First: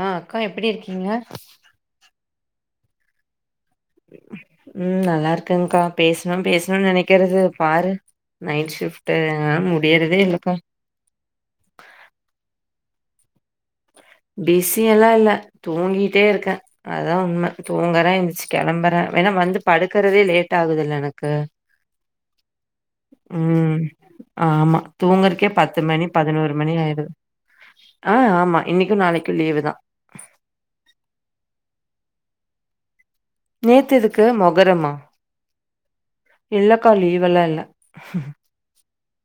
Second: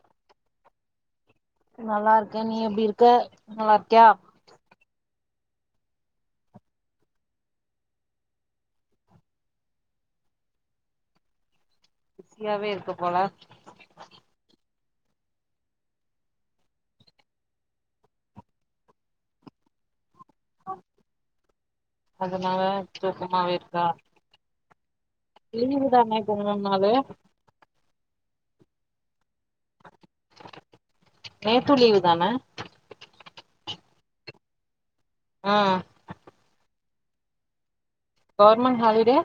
ஆ அக்கா எப்டி இருக்கீங்க நல்லா இருக்கே நீ எப்டி இருக்க நல்லா இருக்கியா ம் நல்லா இருக்கங்கா பேச்ணு பேச்ணுன் நெனைக்றது பாரு நைட் ஷிப்ட்டு என்னால முடியறதே இல்லக்கா பிஸியாவே இருக்க போல பிஸியல்லா இல்ல தூங்கிட்டே இருக்கே அதா உண்ம தூங்கற எந்துச்சு கெளம்புற வேணா வந்து படுக்குறதே லேட் டாகுதுல எனக்கு அதனால தூக்கமாவே ம் இருக்கா ஆமா தூங்றது கே பத்து லீவு மணி தானே இப்ப பதினோரு மூணு மணி நாளு ஆய்டுது ஆ ஆமா இன்னிக்கு நாளைக்கு லீவு தா நேத்து லீவு தான நேத் எதுக்கு மொகரமா ஆ இல்லக்கா லீவெல்லா இல்ல கவர்மென் ஹாலிடே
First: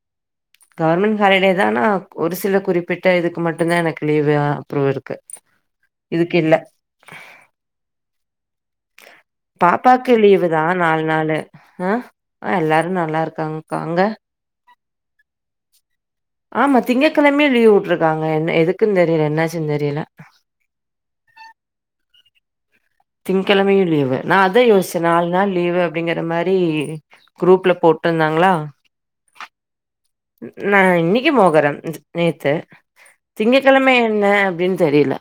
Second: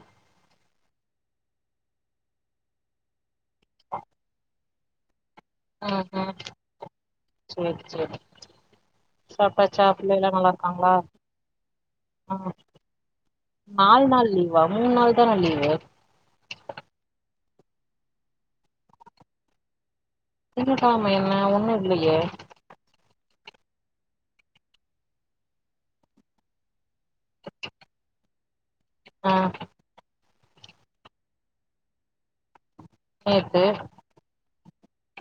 கவர்மென் ஹாலிடே தா ஆனா ஒரு சில குறிப்பிட்ட இதுக்கு மட்டு தா எனக்கு லீவு அ ஃப்ரு இருக்கு ஆ ஆ இதுக்கு இல்ல சேர் சேரி [inaudible] சாப்ட்டாச்சா பாப்பாக்கு பிள்ளைலா லீவு நல்லா தா இருக்காங்களா நால் நாளு அ ஆ அ எல்லாரு நல்லா இருக்காங்க்கா அங்க வாவ் மூண் நாளைக் தான லீவு ஆமா திங்கக்கெழமையு லீவ் வுட்டுருக்காங்க என்ன எதுக்குன் தெரில என்னாச்சு தெரில திங்ககெழம என்ன ஒன்னு இல்லயே திங்க்கெழமையு லீவு நா அதா யோச்ச நாலு நாள் லீவு அப்டிங்ற மாரி குரூப்ல போட்டுந்தாங்ளா ஆ நா இன்னிக்கு மொகரம் நேத்து திங்க நேத்து கெழம எ ன்ன அப்டின் தெரில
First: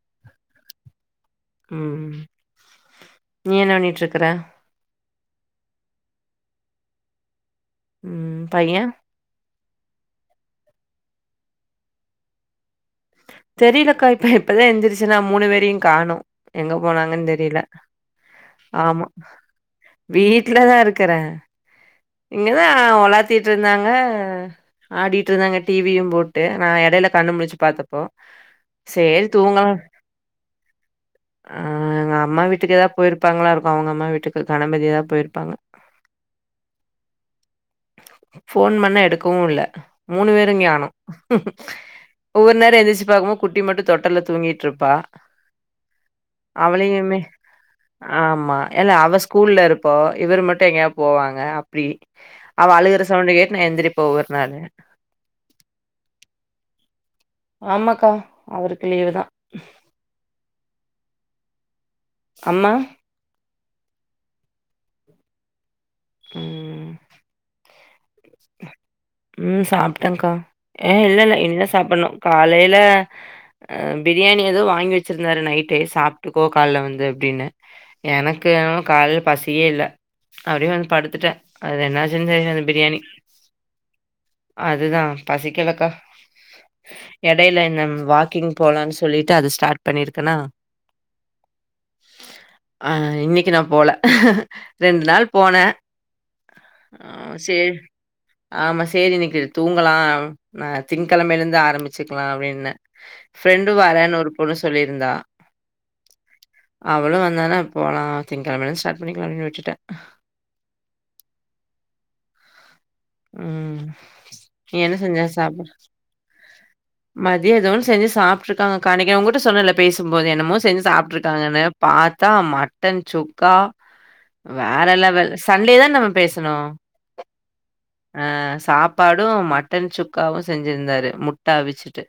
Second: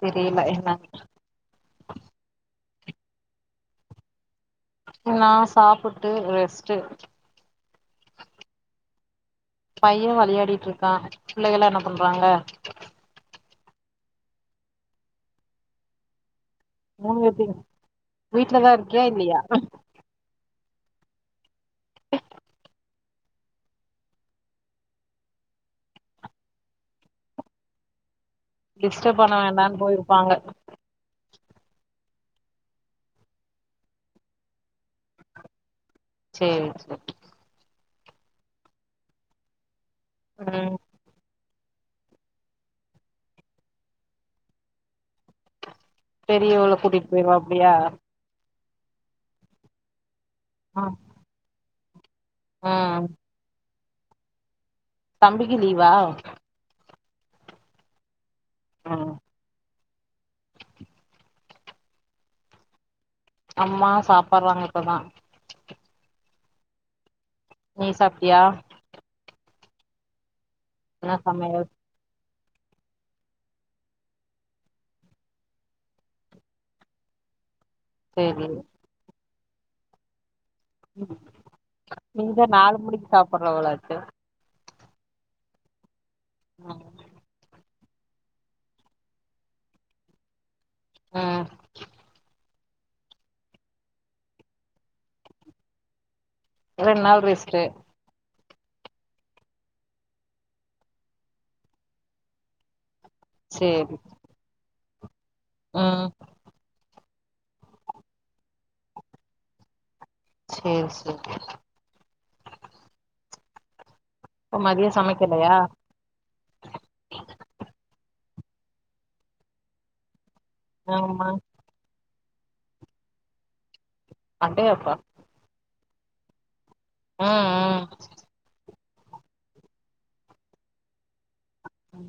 தெரில என்னான் ம் நீ என்ன பண்ணிட்க்ற நா சாப்புட்டு ரெஸ்ட்டு ம் பய்ய பய்யே வெளையாடிட்ருக்கா புள்ளைகலா என்ன பண்றாங்க தெரிலக்கா இப்ப இப்பதா எந்திரிச்ச நா மூனு பேரையு காணோ எங்க மூணு போனாங்கன் பேத்தையு தெரில வீட்லதா இருக்கியா ஆமா இல்லையா வீட்ல தா இருக்குற இங்க தா ஒலாத் திட்டு இருந்தாங்க ஆடிட்டு இருந்தாங்க டிவியு போட்டு நா எடைல கண்ணு முழிச்சு பாத்தப்போ டிஸ்டப் சேரி பண்ண தூங்கலா வேண்டான் போயிருப்பாங்க ஆ எங்க அம்மா வீட்டுக்கு ஏதாவ் போயிருப்பாங்ளா இருக்கு அவுங்க அம்மா வீட்டுக்கு கனம்பதியா போயிருப்பாங்க சேரி சேரி ஃபோன் பண்ணா எடுக்கவு இல்ல மூனு பேரு ம் ங்யானோ ஒவ்வொர் நேரோ எந்திருச்சு பாக்கமோ குட்டி மட்டு தொட்டல்ல தூங்கிட்ருப்பா பெரியவள கூட்டிட் போய்டுவாப்டியா ஆமா இல்ல அவ ஸ்கூல்ல இருப்போ இவரு மட்டு எங்கயா ம் போவாங்க அப்டி அவ அழுகுற ம் சவுண்டு கேட்டு நா எந்திரிப்பெ ஒவ்வர்னாளு தம்பிக்கு லீவா ஆமாக்கா அவருக்கு லீவு ம் தா அம்மா அம்மா சாப்பறாங்க இப்ப தா உம் நீ சாப்டியா உம் சாப்பிட்டேங்கா அஹ் என்ன இல்ல இல்ல சமையல் இன்னு சாப்பிடணு காலைல அஹ் பிரியாணி ஏதோ வாங்கி வெச்சிருந்தாரு நைட்டே சாப்பிட்டுக்கோ காலைல வந்து அப்டின்னு சேரி எனக்கு என்னமோ காலையில பசியே இல்ல அப்டியே வந்து படுத்துட்டே அது என்னாச்சுன்னு தெரியாது பிரியாணி நல்லாருக்கு அதுதா பசிக்களக்கா ஆஹ் எடையில என்ன வாக்கிங் போலான்னு சொல்லிட்டு அது ஸ்டார்ட் பண்ணிருக்கேனா உம் ஆஹ் இன்னைக்கு நா போல ரெண் நாள் போனே ரெண்டு நாள் ஆஹ் ரெஸ்ட்டு சேரி ஆமா சேரி இன்னைக்கு தூங்கலா நா திங்ககிழமைல இருந்து ஆரம்பிச்சுக்கலா அப்டின்னே ஃபிரெண்டு வறேன்னு ஒரு பொண்ணு சொல்லிருந்தா உம் அவளு வந்தானா போலா திங்ககிழமைலருந்து ஸ்டார்ட் பண்ணிக்கலான்னு விட்டுட்டே சேரி சேரி உம் இப்ப நீ மதிய என்ன செஞ்ச சமைக்கலையா சாப் மதியோ எதோ ஒன்னு செஞ்சு சாப்பிட்டுருக்காங்ககா அன்னைக்கி உங்ககிட்ட சொன்னேல பேசும்போது என்னமோ செஞ்சு ஆமா சாப்ட்டுருக்காங்கன்னு பாத்தா மட்டன் சுக்கா வேற அடேயப்பா லெவல் சண்டே தா நம்ம பேசுணோ உம் உம் அஹ் சாப்பாடு மட்டன் சுக்காவு செஞ்சிருந்தாரு முட்ட அவி ச்சுட்டு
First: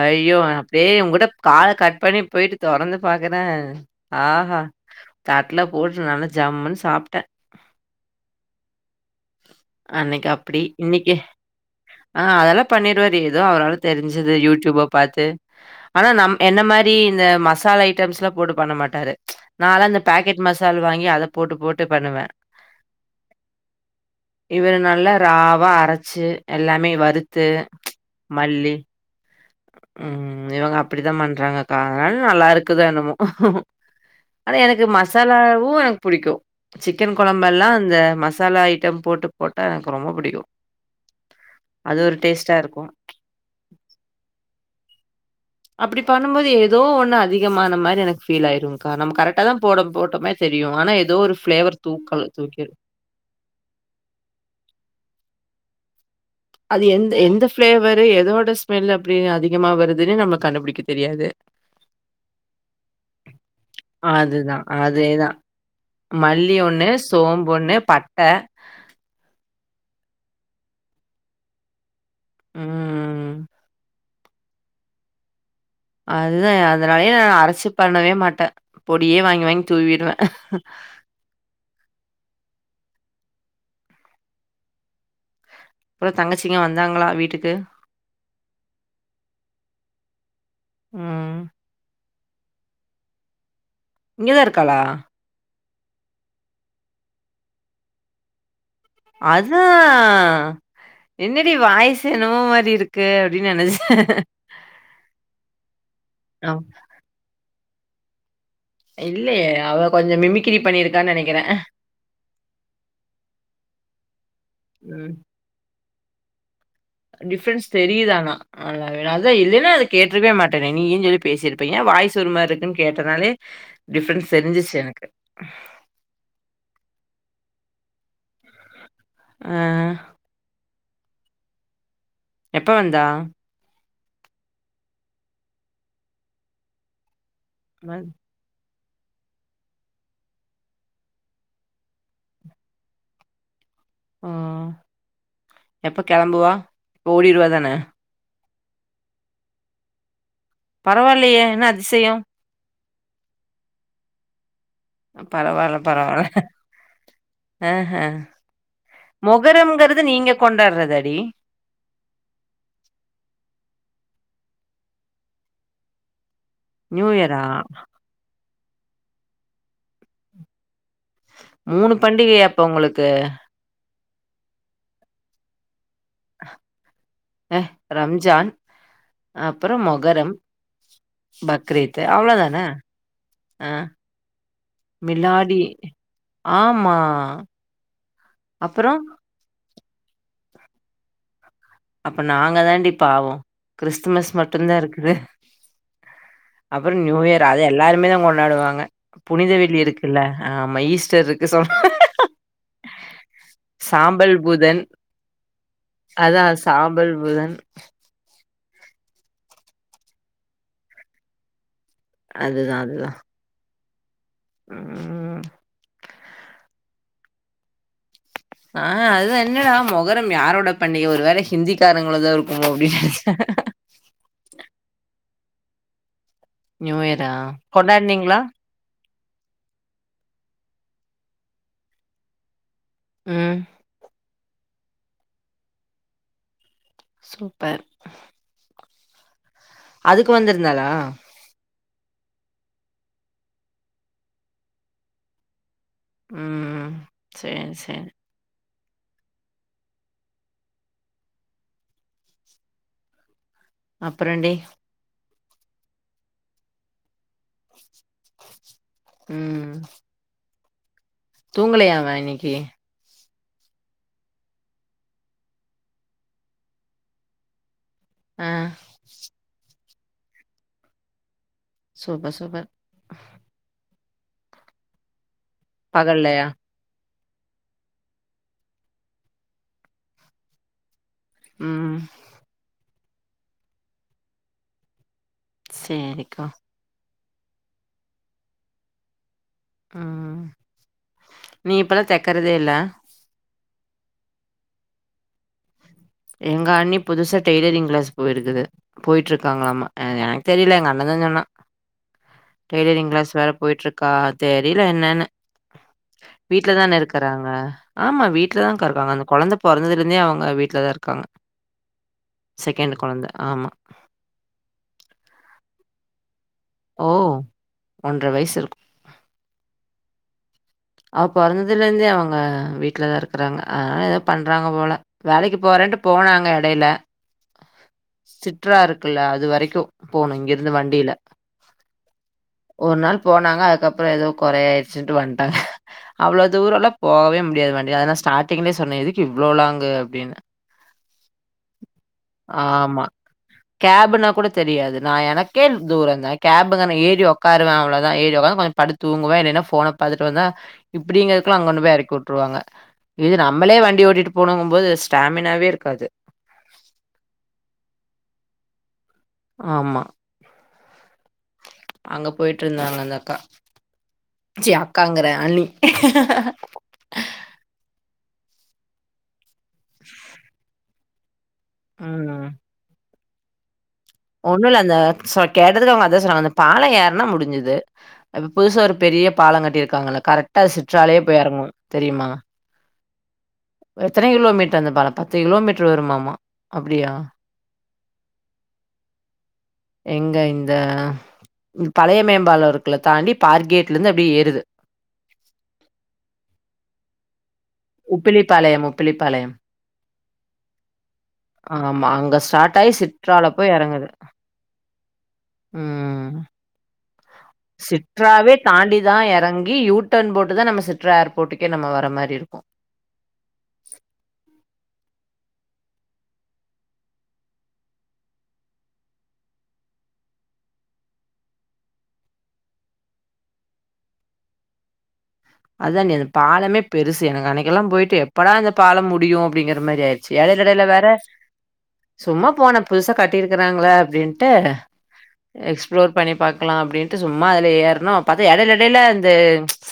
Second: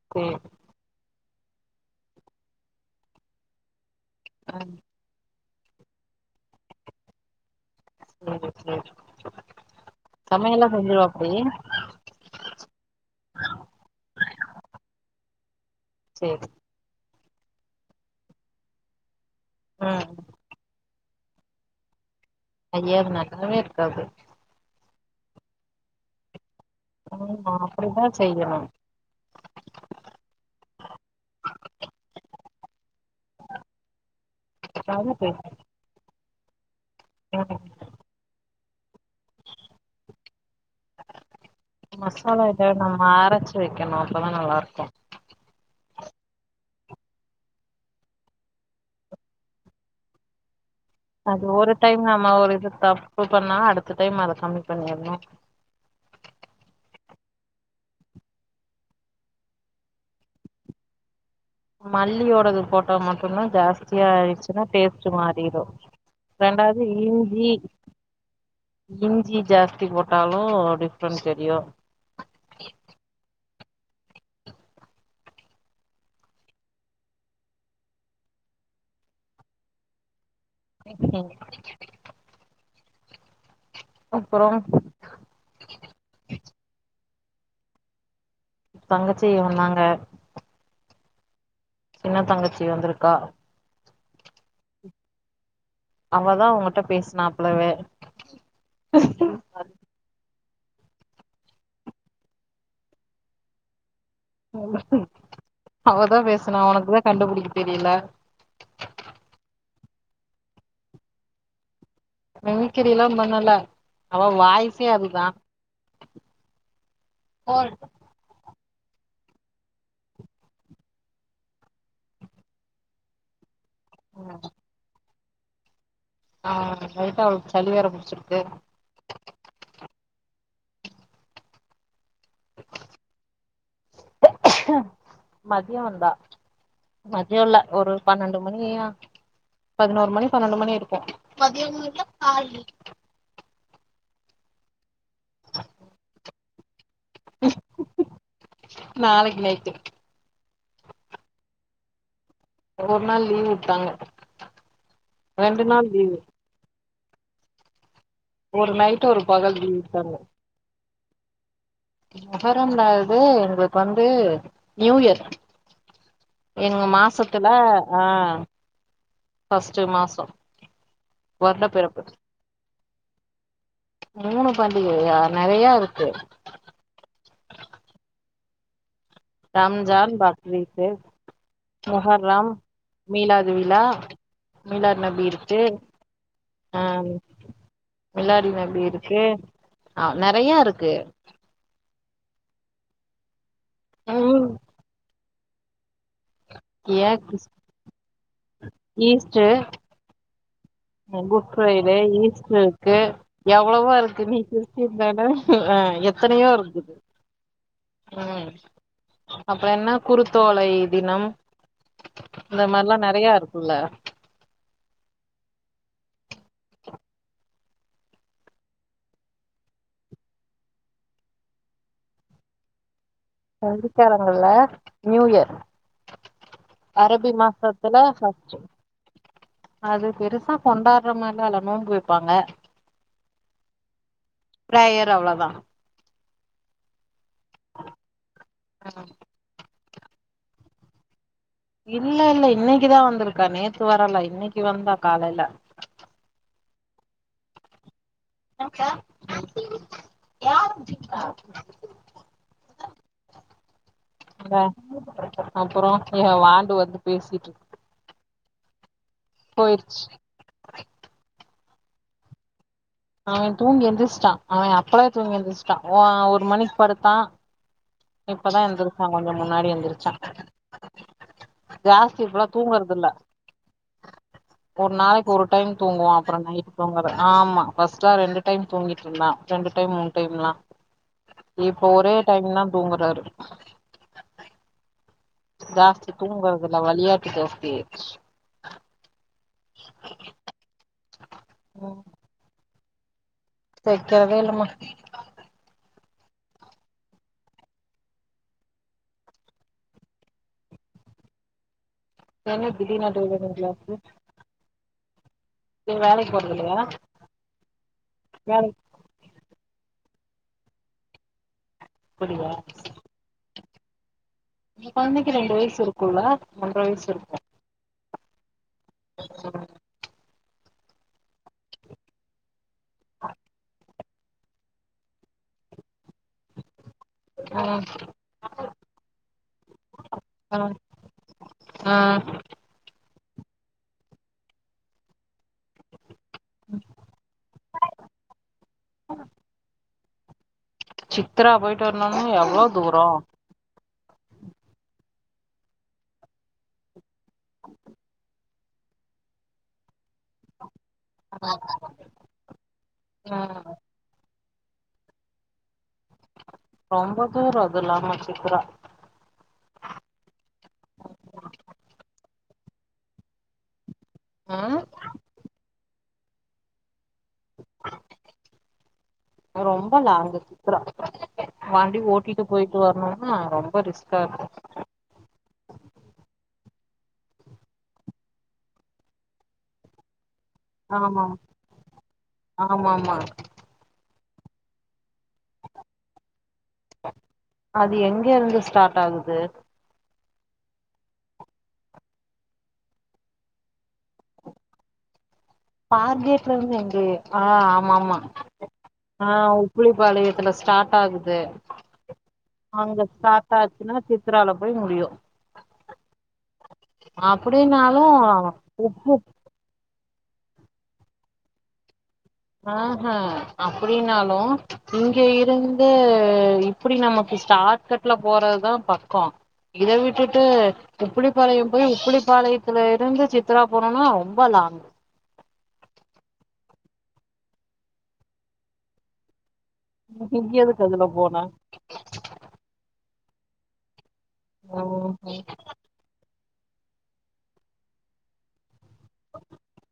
ஐயோ சேரி அப்டியே உன்கிட்ட கால கட் பண்ணி போயிட்டு தொறந்து பாக்குறே ஆஹா ம் தட்டுல போட்டு நல்லா ஜம்முன்னு சாப்ட்டே செரி செரி சமையல்லா செஞ்சுருவாப்டி ஆஹ் அதெல்லா பண்ணிடுவாரு ஏதோ அவரால தெரிஞ்சது யூடியூப்ப பாத்து ஆனா நம் சேரி என்ன மாரி இந்த மசாலா ஐட்டம்ஸ்ல்லா போட்டு பண்ண மாட்டாரு ச் நான்லா இந்த ம் பேக்கெட் மசால் வாங்கி அதை போட்டு போட்டு பண்ணுவே ஐய அது நல்லாவே இருக்காது இவரு நல்லா ராவா அரைச்சு எல்லாமே வறுத்து ஆமா ச் அப்டிதா செய்யணு மல்லி ம் இவங்க அப்டித்தா பண்றாங்கக்கா அதனால நல்லா இருக்குதோ என்னமோ ஆனா எனக்கு அதாவது பெ- மசாலாவு எனக்கு புடிக்கு சிக்கன் கொழம்பெல்லா இந்த மசாலா ஐட் டம் போட்டு போட்டா எனக்கு ரொம்ப புடிக்கு அது ஒரு டேஸ்டா இருக்கு வெக்கணோ அப்பதா நல்லா இருக்கு அப்டி பண்ணும் போது எதோ ஒன்னு அதிகமான மாதிரி எனக்கு ஃபீல் ஆயிரும்கா நம்ம கரெக்டா தா போட போட்டம்மே தெரியும் ஆனா ஏதோ ஒரு அது ஒவ்வரு ஃப்ளேவர் டைம் தூக்கல் நம்ம ஒரு இது தூக்கிரும். தப்பு பண்ணா அடுத்த டைம் அத கம்மி பண்ணிரணு அது எந்த எந்த ஃபிளேவரு எதோட ஸ்மெல் அப்டி அதிகமா வருதுன்னு நம்ம கண்டுபிடிக்க தெரியாது மல்லியோடது போட்டா மட்டு தா ஜாஸ்தியா அதுதான், ஆயிடுச்சுன்னா டேஸ்ட் அதேதான். மாறிறு மல்லி ஒன்னு சோம்பு ஒன்னு பட்ட இஞ்சி ஜாஸ்தி போட்டாலு டிஃப்ரென்ட் தெரியு உம் அதுதா அதனாலயே நா அரச்சி பண்ணவே மாட்ட பொடியே வாங்கி வாங் தூவிடுவே ம் [inaudible] அப்பறோ அப்ற தங்கச்சிங்ளா வந்தாங்ளா வீட்டுக்கு தங்கச்சி வந்தாங்க ம் சின்ன தங்கச்சி வந்துருக்கா இங்க தா இருக்காளா அவதா உங்கட்ட பேசுனா அப்ளவே அதுஆ என்னடி வாய்சு என்னமோ மாரி இருக்கு அப்டின் நெனச் அவதா பேசுனா ஒனக்கூட கண்டுபுடிக்க தெரில இல்லயே அவ கொஞ்சோ மிமிக்ரி பண்ணிருக்கா நெனக்கிறே மிமிக்ரிலா பண்ணல அவ வாய்சே ம். அதுதா டிஃப்ரன்ஸ் தெரிய்து ஆனா [unintelligible] அதா இல்லன்னா [unintelligible] அதா இல்லைனா அத கேட்ருவே மாட்டேனே நீயின் சொல்லி பேசிருப்பே ஏ வாய்ஸ் ஒருமார்ருக்குன் கேட்டனாலே டிஃப்ரண்ஸ் தெரிஞ்சிச்சு எனக்கு ஆ லைட்டா அவ்ளுக் சளி வேற புடுச்சுருக்கு ஆ எப்ப வந்தா மதிய வந்தா மத்யோல்ல ஒரு மன் பன்னெண்டு மணியியா பதினோரு மணி பன்னெண்டு மணி இருக்கு உ எப்போ கெளம்புவா ஓடிர்வா தான நாளைக் நைட்டு பரவால்லயே என்ன அதிசயோ ஒவ்வொர் நாள் லீவ் வுட்டாங்க பரவால்ல பரவால அஹ ஒரு நைட்டு ஒரு பகல் வீட் தங்க கொண்டார்றதாடி மொஹரம் லது எங்ளுக் வந்து ந்யூயர் எங்க நியூ இயரா? மாசத்துல ஆ பஸ்ட்டு மாசோ வருட மூணு பிறப்பு பண்டிகையா அப்ப உங்ளுக்கு மூணு பண்டிகையா நெறையா இருக்கு எ ரம்ஜான் அப்புறம் தம்ஜான் மொகரம், பக்ரீத்து பக்ரீத் மொஹர்ரம் அவ்ளோதானே? ஆ மீலாதுவிழா மீலாட்நபி இருக்கு மிலாடி ஆமா. ஆன் மிலாடி நபி அப்புறம், இருக்கு ஆ நெறையா இருக்கு அப்ப நாங்க தாண்டி பாவோ க்றிஸ்துமஸ் ம் மட்டுந்தா இருக்குது அப்பறு ஏ ந்யூயர் அது எல்லாருமே தா கொண்டாடுவாங்க புனித வெள்ளி இருக்குல்ல ஆம ஈ எங்குட் ஃப்ரைடே ஈஸ்ட்ருக்கு எவ்ளவோ இருக்கு சாம்பல் நீ புதன். க்றிஸ்டின் தானே ஆ எத்தனையோ அதான் இரு சாம்பல் புதன் ம் அப்ற என்ன குருத்தோலை தினம் இந்த அதுதான், மார்லா அதுதான். நெறையா இருக்குல்ல ம் ஆ அதா என்னடா மொஹரம் யாரோட பண்டிக ஒரு வேல ஹிந்திக்காரங்ளுதா இருக்குமோ அப்டின் நெ ஹந்திக்காரங்கள்ல நியூயர் நியூ இயரா? அரபி மாசத்துல கொண்டாடுனீங்களா? ஃப்ர்ஸ்ட்டு அது பெருசா கொண்டாட்ற மார்லா இல்ல நோம்பு வெப்பாங்க ம் ப்ரேயர் அவ்ளோதா சூப்பர் ஆ அதுக்கு வந்திருந்தாளா இல்ல இல்ல இன்னைக்குதா வந்திருக்கா நேத்து வரல இன்னைக்கு வந்தா காலைல ம் சேரி சேரி எனக்க யார்ா [inaudible] அப்புறடி அதா அப்புறோ ஏ வாண்டு வந்து பேசிட்டு இருக் ம் போயிருச்சு தூங்கலையா அவ இன்னைக்கு அவே தூங்கி எந்திரச்சிட்டா அவே அப்பளே தூங்கி எந்திரிச்சிட்டா ஒ ஒரு மணிக்கு படுத்தா ஆ இப்பதா எந்திரிச்சா கொஞ்ச முன்னாடி எந்திரிச்சா ஜாஸ்தி சூப்பர் இப்பல்லா சூப்பர் தூங்குறதுல்ல ஒரு நாளைக் ஒரு டைம் தூங்குவோ அப்புற பகல்லையா நைட் தூங்காது ஆமா ஃபர்ஸ்ட்லா ரெண்டு டைம் தூங்கிட்டு இருந்தா ரெண்டு டைம் மூணு டைம்லா இப்ப ம் ஒரே டைம் தா தூங்கறாரு ஜாஸ்தி சேரிக்கா தூங்கறதில்ல வெளையாட்டு ஜாஸ்தியாயிருச்சு ம் ம் நீ இப்பெல்லா தைக்கறதே இல்ல தைக்கரதே இல்லமா எங்க அண்ணி புதுசா டெய்லரிங் கிளாஸ் போயிருக்குது போயிட்டு இருக்காங்களாம்மா என எனக்கு தெரில எங்க அண்ணதா சொன்னா என்ன திடீர்னு டெய்லரிங் கிளாஸ் வேற போயிட்டு கிளாஸு இருக்கா தெரில என்னன்னு நீ வேலைக்கு போறது இல்லையா வீட்லதான இருக்கறாங்க ஆமா வேலைக்கு வீட்டுலதாகா இருக்காங்க அந்த கொழந்த பொறந்ததுலுருந்தே அவங்க வீட்லதா இருக்காங்க போறியா செகண்டு் கொழந்த ஆமா ஏ கொழந்தைக்கு ரெண்டு வயசு இருக்குல்ல ஒன்றவயசு ஓ இருக்கு ஒன்ற வய்சு இருக்கு எப்டி சொல்ற அவ பொறந்ததுலிருந்தே அவங்க வீட்டிலதா இருக்கறாங்க அதனால எதோ பண்றாங்க போல வேலைக்கு போறேன்ட்டு போனாங்க இடைல ம் சிற்றா இருக்குல்ல அது வரைக்கு போணு இங்க இருந்து வண்டில ஆ ஒரு நாள் போனாங்க அதுக்கப்புறோ எதோ குறையா ஆயிடுச்சின்டு வந்ட்டாங்க அவ்ளோ தூரல்லா போவே முடியாது வண்டில அதநா ஸ்டார்டிங்லே சொன்னே எதுக் இவ்ளோ லாங்குனு அப்டின்னு சித்தரா போயிட்டு வர்ணோனா எவ்ளோ தூரோ கேப்புன்னா கூட தெரியாது நா எனக்கே தூரந்தா கேப் தானே ஏறி உட்காருவே அவ் ளோதா ஏறி உக்காந்து கொஞ் படுத்தூங்குவே இல்லேனா போனை பாத்துட்டு வந்தா இப்டிங்கிறதுக்குள்ள அங்கொண்டு போய் இறக்கி விட்ருவாங்க இது ம் நம்ளே வண்டி ஓட்டிட்டு போனுங்கும்போது ஸ்டாமினாவே இருக்காது ரொம்ப தூரோ அதுல்லாம சுத்துற ஆமா அங்க போயிட்டு இருந்தாங்க அந்த அக்கா சீ ம் அக்காங்கறே அண்ணி ரொம்ப லாங்க் சுத்துற வண்டி ஓட்டிட்டு ம் போயிட்டு வரணும்னா ரொம்ப ரிஸ்க்கு ஒண்ணு இல்ல அந்த கேட்டதுக்கு அவங்க அதா சொல்லறாங்க அந்த பாலோ ஏறுனா முடிஞ்சுது அ இப்ப புதுசா ஒரு பெரிய பாலம் கட்டிருக்காங்கள கரெக்டா அது சிற்றாளே ஆமா போய் இறங்கும் தெரியுமா ஆமா ஆமா எத்தனை கிலோமீட்டர் அந்தப் பாலம் பத்து கிலோமீட்டர் வருமாமா அப்டியா அது எங்க இருந்து ஸ்டார்ட் ஆகுது எங்க இந்த பழைய மேம்பாலருக்கள தாண்டி பார்க்கேட்லருந்து அப்டியே ஏறுது பார்கேட்ல இருந்து எங்கயே ஆ ஆமா உப்பிலிப்பாளையம், ஆ உப்பிலிப்பாளையம். உப்புளிபாளையத்துல ஸ்டார்ட் ஆகுது ஆமா. அங்க ஸ்டார்ட் ஆயி அங்க சிற்றால ஸ்டார்ட் போய் ஆச்சுன்னா சித்ரால போய் முடியு உம் அப்டின்னாலு சிற்றாவே உப்பு தாண்டிதா இறங்கி யூட் டன் போட்டு தா நம்ம சிற்றா ஏர்போட்டுக்கே நம்ம வர மாரி இருக்கு ஆஹா அப்டினாலு இங்க இருந்து இப்டி நமக்கு ஸாடாட் கட்ல போறதுதா பக்கோ இத விட்டுட்டு உப்புளிப்பாளையம் போய் உப்புளிப்பாளையத்துல இருந்து சித்ரா போனோனா ரொம்ப லாங் அதான் நேரு பாலமே பெருசு எனக்கு அன்னைக்கெல்லாம் போயிட்டு எப்படா அந்த பாலம் முடியும் அப்டிங்கற மாரி ஆயிடுச்சு எட இங்க எடையில எதுக்கு வேற அதுல போன சும்மா போனே புதுசா கட்டிருக்குறாங்களே அப்டின்ட்டு ம் ஃப்ளோர் பண்ணி பக்காலாம் அப்டின்ட்டு சும்மா அதுல ஏறுனோ பாத்தா எடைல எடையில இந்த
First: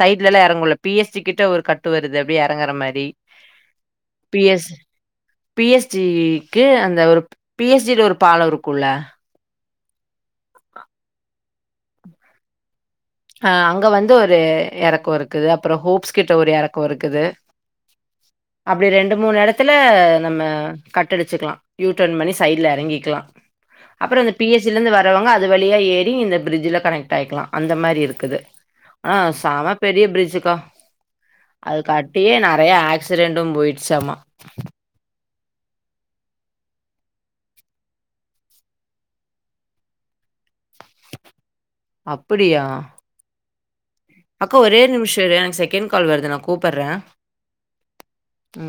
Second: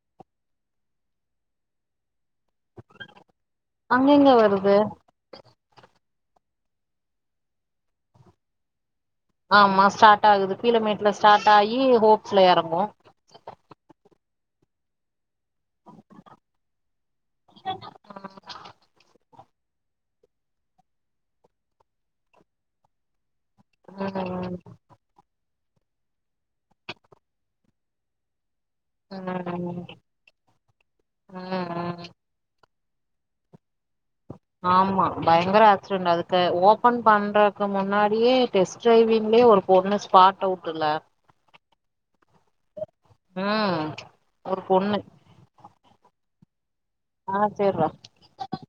சை இதுல எறங்க முடில பி எஸ் ஜி கிட்ட ஒரு கட் டு வருது அப்டி எறங்குற மாரி அங்க எங்க பி எஸ் வருது பி எஸ் ஜி க்கு அந்த ஒரு பி எஸ் ஜி ல ஒரு பாலோ இருக்கும்ல ஆமா ஸ்டார்ட் ஆகுது கீழ மேட்ல ஸ்டார்ட் ஆகி ஹோப்ஸ்ல எறங்கு ஆ அங்க வந்து ஒரு எறக்கோருக் கு அப்றோ ஹோப்ஸ் கிட்ட ஒரு எறக்கோ இருக்குது அப்டி ரெண்டு மூணு எடத் துல நம்ம கட்டடுச்சுக்கலா யூடர்ன் பண்ணி சைட்ல எறங்கிக்கலா அப்றோ ம் அந்த பி எஸ் ஜி ல இருந்து வரவங்க அது வழியா ஏறி இந்த பிரிட்ஜல கனெக்ட் ஆயிக்கலாம் அந்த மாரி இரு க்குது ம் ம் ஆனா [unintelligible] பெரிய பிரிட்ஜக்கா அத ம் க ம் ட்டியே நெறைய ஆக்சிடென்டு போய்டுச்சாம்மா ஆமா பயங்கர ஆக்சிடென்ட் அதுக்கு ஓபன் பண்றதுக்கு முன்னாடியே டெஸ்ட் ட்ரைவிங்லயே ஒரு பொண்ணு ஸ்பாட் அவுட்டுல அப்டியா உம் அக்கா ஒரே ஒரு நிமிஷம் இரே எனக்கு செகண்ட் கால் வருது நான் கூப்பட்றே ஆ சேர்ரா உம்